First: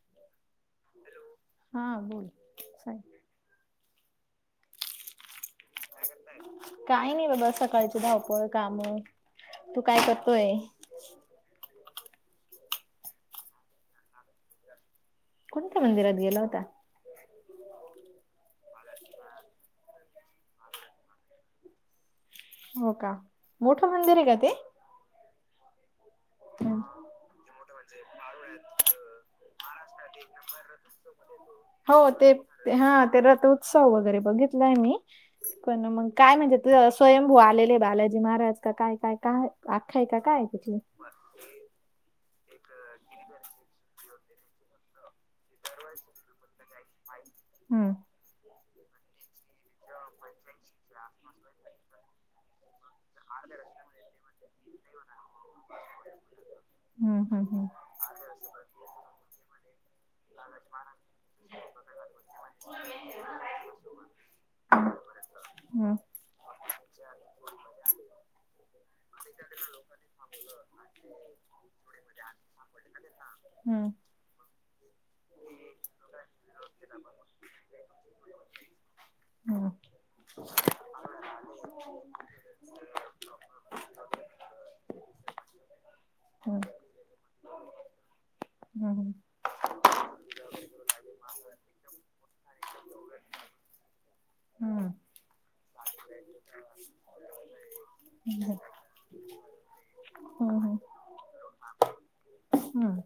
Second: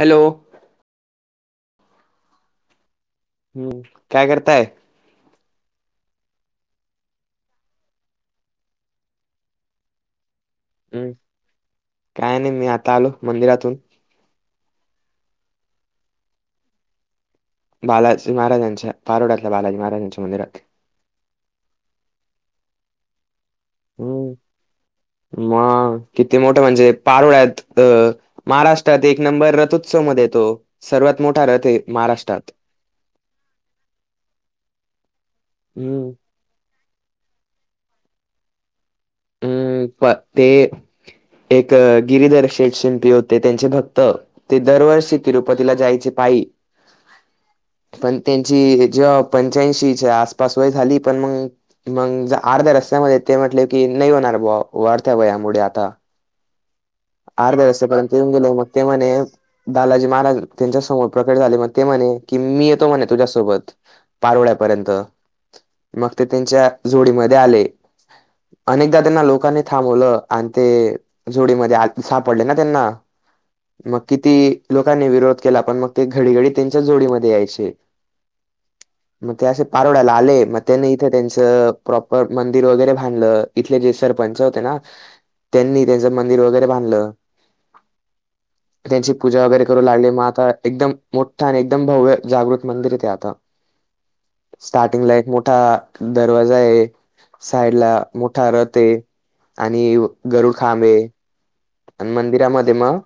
Hello. Hello. हा बोल. काय? हम्म. काय करताय? काही नाही बाबा सकाळची धावपळ काम. तू काय करतोय? हम्म. काय नाही मी आता आलो मंदिरातून. कोणत्या मंदिरात गेला होता? बालाजी महाराजांच्या. पारोड्यातल्या बालाजी महाराजांच्या मंदिरात. हो का? मोठ मंदीर आहे हम्म का ते? मग? किती मोठं म्हणजे पारोळ्यात अ -महाराष्ट्रात एक नंबर रथोत्सव मध्ये येतो. सर्वात मोठा रथ आहे हो महाराष्ट्रात. ते हा. ते रथ उत्सव वगैरे बघितलाय मी पण मग हम्म काय म्हणजे? स्वयंभू आलेले बालाजी महाराज. का काय-काय-काय हम्म प आख्यायिका काय ये ते त्याची? एक गिरीधर शेठ शिंपी होते त्यांचे भक्त. ते दरवर्षी- तिरुपतीला जायचे पायी. हम्म पण त्यांची जे- पंच्याऐंशीच्या आसपास वय झाली. पण मग-मग अर्ध्या रस्त्यामध्ये ते म्हटले - की नाही होणार. बुवा वाढत्या वयामुळे आता. हम्म हम्म अर्ध्या रस्त्यापर्यंत येऊन गेले. मग ते म्हणे- बालाजी महाराज त्यांच्या समोर प्रकट झाले. मग ते म्हणे की मी येतो म्हणे तुझ्यासोबत. पारोळ्यापर्यंत. मग ते त्यांच्या झोळीमध्ये आले. अनेकदा त्यांना लोकांनी थांबवलं आणि ते झोळीमध्ये आले. सापडले ना त्यांना? हम्म मग किती लोकांनी विरोध केला. पण मग ते घडीघडी त्यांच्याच झोळीमध्ये यायचे. मग ते असे हम्म पारोळ्याला आले. मग - त्यांनी इथे त्यांचं प्रॉपर मंदिर वगैरे बांधलं. इथले जे सरपंच होते ना? त्यांनी त्यांच मंदिर हम्म वगैरे बांधलं. हम्म त्यांची पूजा वगैरे- करू लागले म आता एकदम मोठ्ठ आणि एकदम भव्य जागृत मंदिर ए ते आता. हम्म हम्म स्टार्टिंगला एक मोठा दरवाजा आहे. साईड ला हम्म मोठा रथ आहे. आणि गरुड हम्म हम्म खांबे- आणि मंदिरामध्ये मग- हम्म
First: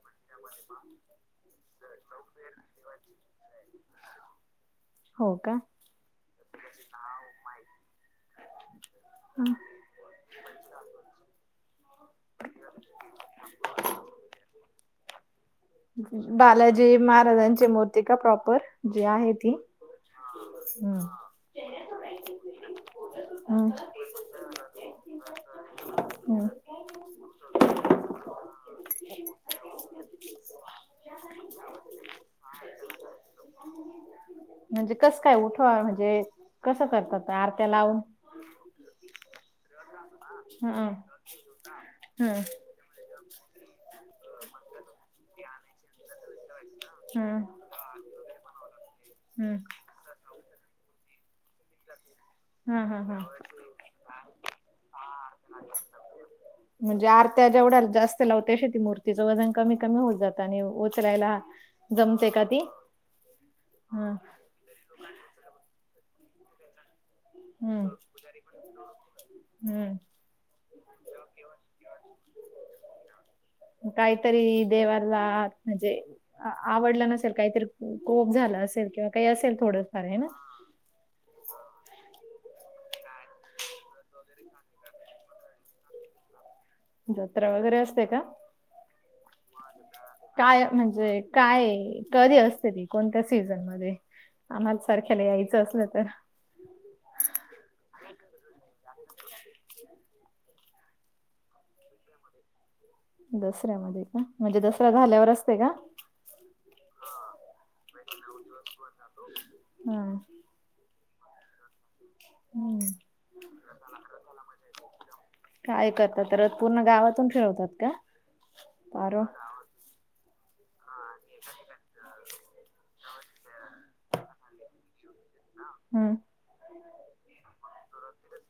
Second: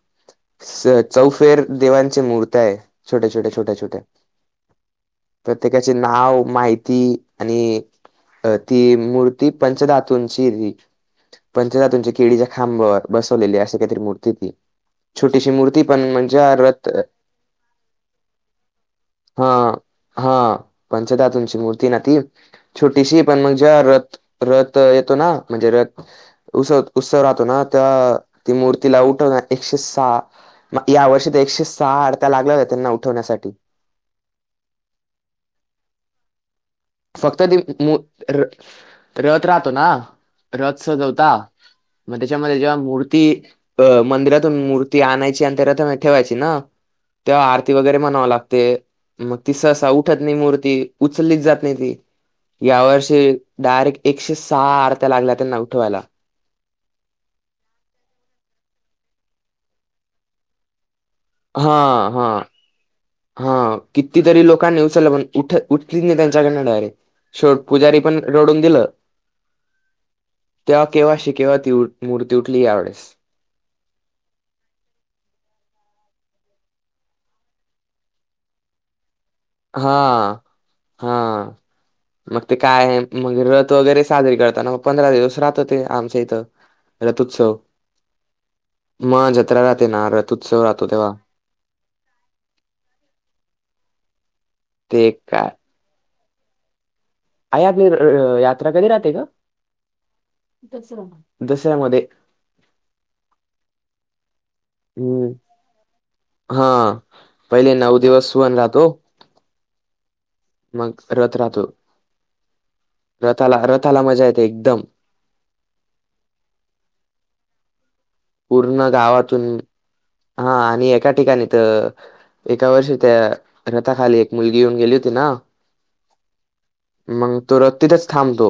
चौफेर देवांच्या मुर्त्या आहे. छोट्या-छोट्या-छोट्या-छोट्या. हो का? त्याच नाव, माहिती, आणि ती हा मूर्ती पंचधातू- [unintelligible] पंचधातूचे केळीचे खांब. बसवलेली असे काहीतरी मूर्ती ये ती. छोटीशी मूर्ती- पण म्हणजे हा रथ बालाजी महाराजांची मूर्ति का प्रॉपर जी आहे हा ती. हा हम्म. पंचधातुंची मूर्ती ना ती छोटीशी पण मग हम्म ज्या रथ-रथ त येतो ना म्हणजे रथ हम्म उसत उत्सव राहतो ना? त्या ती मूर्ती लाऊ ठेवून हाय एकशे सहा. मग या वर्षी एकशे सहा आडत्या लागल्या होत्या त्यांना उठवण्यासाठी. म्हणजे कस काय उठवा म्हणजे कसं करतात फक्त ती आरत्या मो लावून र रत राहतो ना? रथ हम्म सजवता मग हम्म त्याच्यामध्ये जेव्हा मूर्ती अ मंदिरातून मूर्ती आणायची आणि त्या रथामध्ये ठेवायची ना तेव्हा हम्म आर ती वैगरे म्हणाव लागते. मग ती हम्म सहसा उठत नाही मूर्ती. उचललीच जाते माहिती या हा हा हा वर्षी डायरेक्ट एकशे-सहा आरत्या लागल्या त्यांना उठवायला. म्हणजे आरत्या जेवढ्या जास्त लाव त्या श मूर्तीचं वजन कमी कमी होत जात आणि उचलायला जमते हा-हा-हा, का ती हम्म किती तरी लोकांनी उचल पण उठ-उठली नाही त्यांच्याकडन डायरेक्ट. शेवट हम्म पुजारी पण रडून दिलं. हम्म तेव्हा केव्हाशी केव्हा ती उठ मूर्ती उठली यावेेळेस. काहीतरी देवाला म्हणजे आवडलं नसेल. काहीतरी को कोप झाला असेल, किंवा काही असेल. थोडंफार आहे ना हा- हा. मग ते काय आहे मग रथ वगैरे साजरी करताना मग पंधरा दिवस राहतो ते आमच्या इथं. जत्रा रथोत्सव. वगैरे असते का मग जत्रा राहते ना रथोत्सव काय राहतो तेव्हा. म्हणजे काय? कधी असते ती? कोणत्या सीझन मध्ये? आम्हाला ते सारख्याला काय यायचं असलं तर? आई आपली यात्रा कधी राहते ग? दसरा. दसऱ्यामध्ये. दसऱ्यामध्ये का? म्हणजे दसरा झाल्यावर हम्म असते का? हा. पहिले नऊ दिवस सुवण राहतो. हम्. मग रथ राहतो. हम्म रथाला-रथाला मजा येते एकदम. काय करतात रथ? पूर्ण गावातून फिरवतात का? पूर्ण पारो गावातून. हा आणि एका ठिकाणी तर एका वर्षी त्या रथा खाली एक मुलगी येऊन गेली होती ना हम्म. मंग तो तिथेच थांबतो.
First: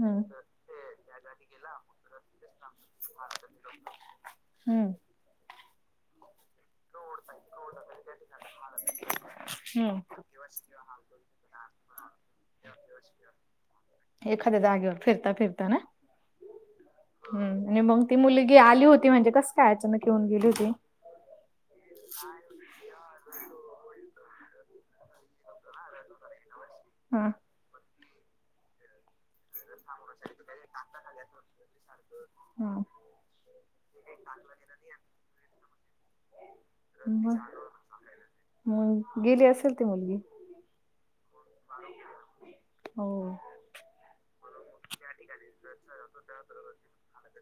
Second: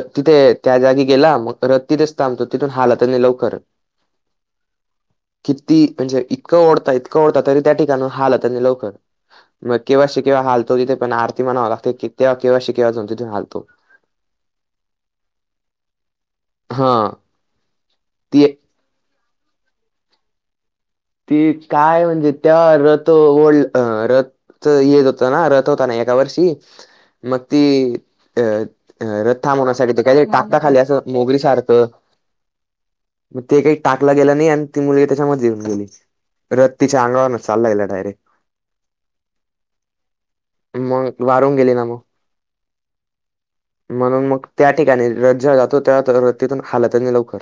हम्म त्या जागी गेला, मग रथ तिथेच थांबतो. तिथून हालातच नाही लवकर. हम्म. किती? म्हणजे इतकं ओढता, इतकं ओढता, तरी त्या ठिकाणाहून हालतच नाही लवकर. मग हम्म केव्हा शिकेव्हा हलतो तिथे पण आरती म्हणावी लागते तेव्हा केव्हा शिकेवा जाऊन तिथे हलतो एखाद्या जागेवर फिरता-फिरता ना? हा हम्म, आणि मग ती मुलगी आली होती, म्हणजे कस काय अचानक येऊन गेली होती. ती काय म्हणजे त्या रथ ओढला अ रथ त येत होता ना रथ होता ना एका वर्षी हा मग ती अ अ रत थांबवण्यासाठी ते कायतरी टाकता खाली असं मोगरी सारखं. हा मग ते काही टाकला गेला नाही आणि ती मुलगी त्याच्यामध्ये येऊन गेली. रथ तिच्या अंगावरच मग? चालला गेला डायरेक्ट मग गेली असेल ती मुलगी. मग वारून गेली ना मग. हो. म्हणून मग त्या ठिकाणी [unintelligible] तिथून हालतच नाही लवकर.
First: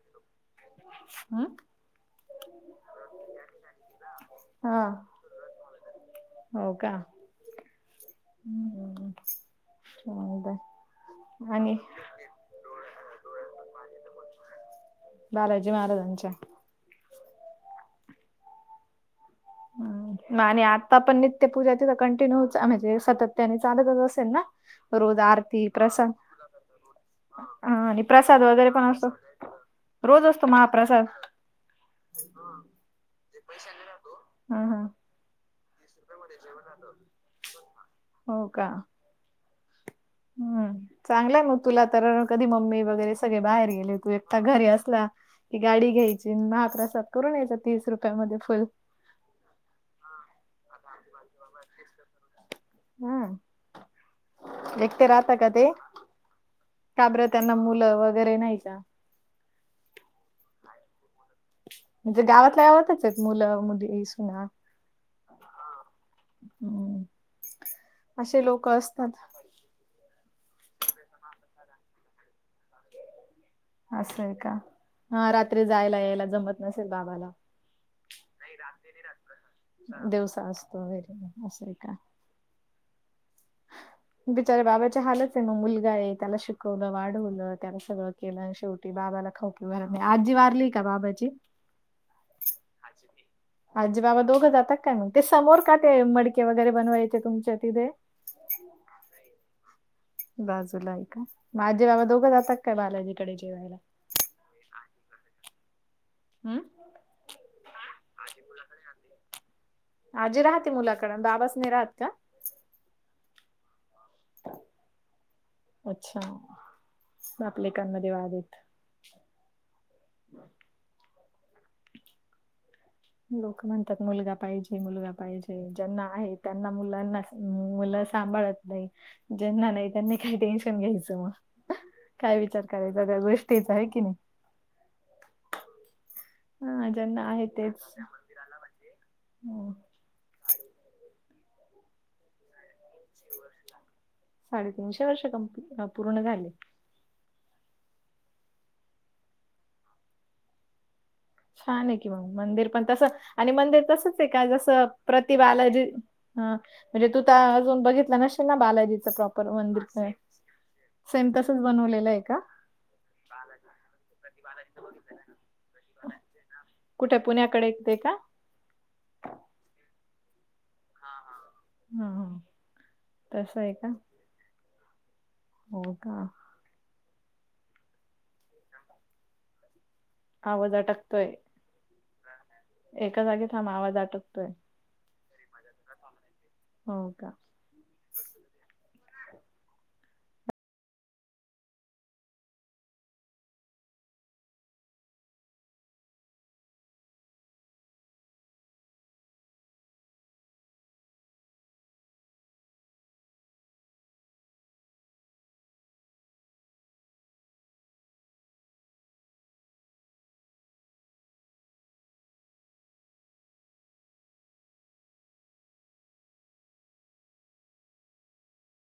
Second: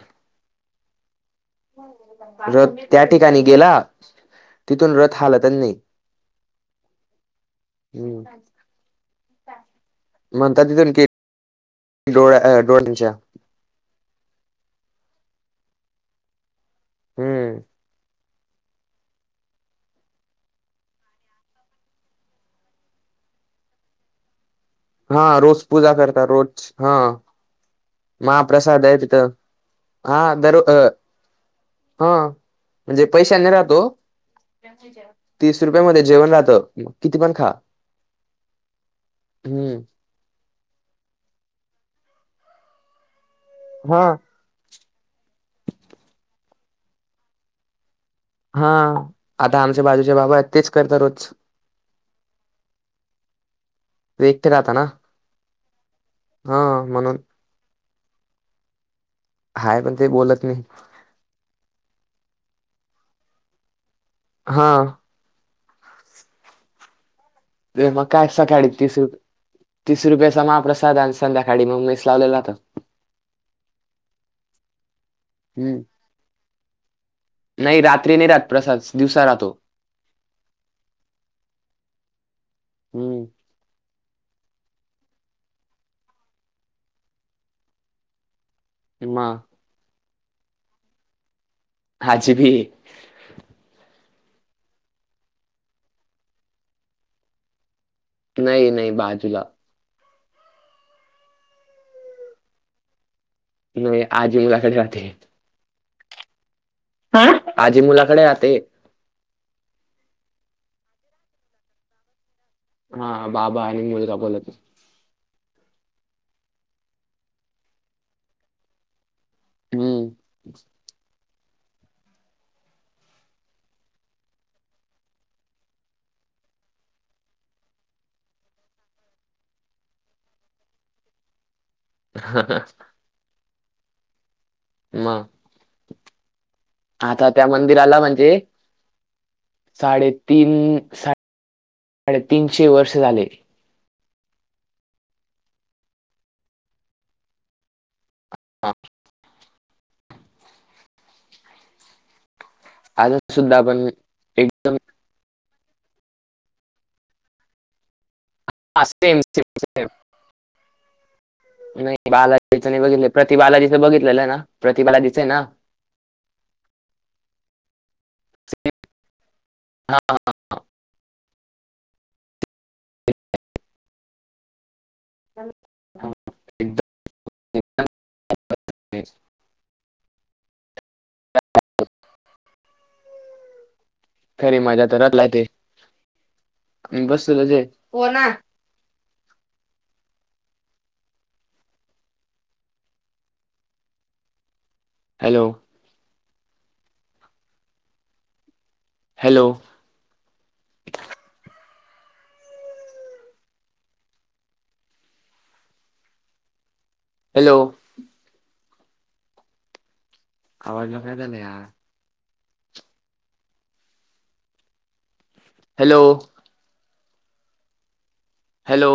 हं? त्या ठिक- ठिकाणी गेला. हा तिथून रथ हालतच नाही. हो का? हम्. हम्म. म्हणता चालतंय तिथून की - आणि? [unintelligible] बालाजी महाराजांच्या. हम्म. हं. आणि आत्ता पण नित्य पूजा तिथ कंटिन्यू म्हणजे सातत्याने चालतच असेल ना? हा. रोज आरती पूजा प्रसाद करता रोज. हा. आणि प्रसाद वगैरे महाप्रसाद पण आहेत असतो. तिथं. हा. रोज असतो दर अ- महाप्रसाद हा. म्हणजे पैशाने राहतो. हा हा तीस रुपया मध्ये जेवण राहतं. किती पण खा. हो का? हम्. हम्. चांगलय मग तुला तर कधी मम्मी वगैरे सगळे बाहेर गेले. हा तू- एकटा घरी असला की गाडी घ्यायची महाप्रसाद करून यायचा तीस रुपयामध्ये. फुल हा. आता आमच्या बाजूचे बाबा आहेत तेच करता रोज. हम्. एकटे राहता ना? एकटे राहता का ते? हा का म्हणून बर त्यांना मुलं वगैरे नाही का? हाये पण ते बोलत नाही. म्हणजे गावातल्या गावातच आहेत मुलं म्हणजे सुना? हा हम्म. ते म काय असे सकाळी लोक तीस असतात. - तीस रुपयाचा महाप्रसाद आणि संध्याकाळी मग मेस लावलेल राहात. असंय का? हा रात्री हम्म जायला यायला जमत नसेल बाबाला. नाही रात्री नाही राहत प्रसाद. दिवसा राहतो. दिवसा असतो वगैरे असंय का? हम्म. बिचाऱ्या बाबाचे हालच आहे मग, मुलगा आहे त्याला शिकवलं वाढवलं त्याला सगळं केलं शेवटी- बाबाला मग खाउपिऊ घालत नाही. आजी वारलीये का बाबाची? आजी बी ये. आजी बी ये. आजी बाबा दोघं जाता काय मग? ते समोर का ते मडके वगैरे बनवायचे तुमच्या तिथे? नाही नाही. बाजूला. बाजूला आहे का? म आजी बाबा दोघं जातात काय बालाजीकडे जेवायला? आजी मुलाकडे जाते. अं? आं? आजी मुलाकडे जाते. आजी राहते मुलाकडे आणि बाबााच नाही राहात का? हा. बाबा आणि मुलगा बोलत नाही. अच्छा. बाप आणि लेकामध्ये वादयेत. हम्म. बर [inaudible] लोक म्हणतात मुलगा पाहिजे, मुलगा पाहिजे, ज्यांना आहे, त्यांना मुलांना हम् मुलं सांभाळत नही, ज्यांना नाही त्यांनी काय टेन्शन घ्यायचं मग? काय विचार करायचा त्या गोष्टीचा, हाय की नई? म? हा ज्यांना आता त्या आहे तेच मंदिराला म्हणजे, हम्म. साडे तीन, साडे [inaudible] तीनशे वर्ष झाले. साडेतीनशे वर्ष कम-पूर्ण झाले. हा. छाने की मग, मंदिर पण तस अजून आणि सुद्धा मंदिर पण तसच एक काग? जस प्रतिबालाजी हं म्हणजे तू त अजून बघितला नश ना बालाजीच सेम सेम प्रॉपर सेम मंदिरच, सेम तसच बनवलेलं ये का? च नहीं बघितल, प्रतिबालाजीच बघितलेलं ना, प्रतिबालाजीच ना [inaudible] कुठे, पुण्याकडे ये ते का? स [unintelligible] अं. हां हां, तसय का? ह हो का [unintelligible] एकदम [unintelligible] आवाज अटकतोय, एका जागी थांब, आवाज अटक खरी मजा तर [unintelligible] ते हो का? बसलेलो च, हो ना. हॅलो? हॅलो? हॅलो? आवाजला काय झालं यार? हॅलो? हॅलो?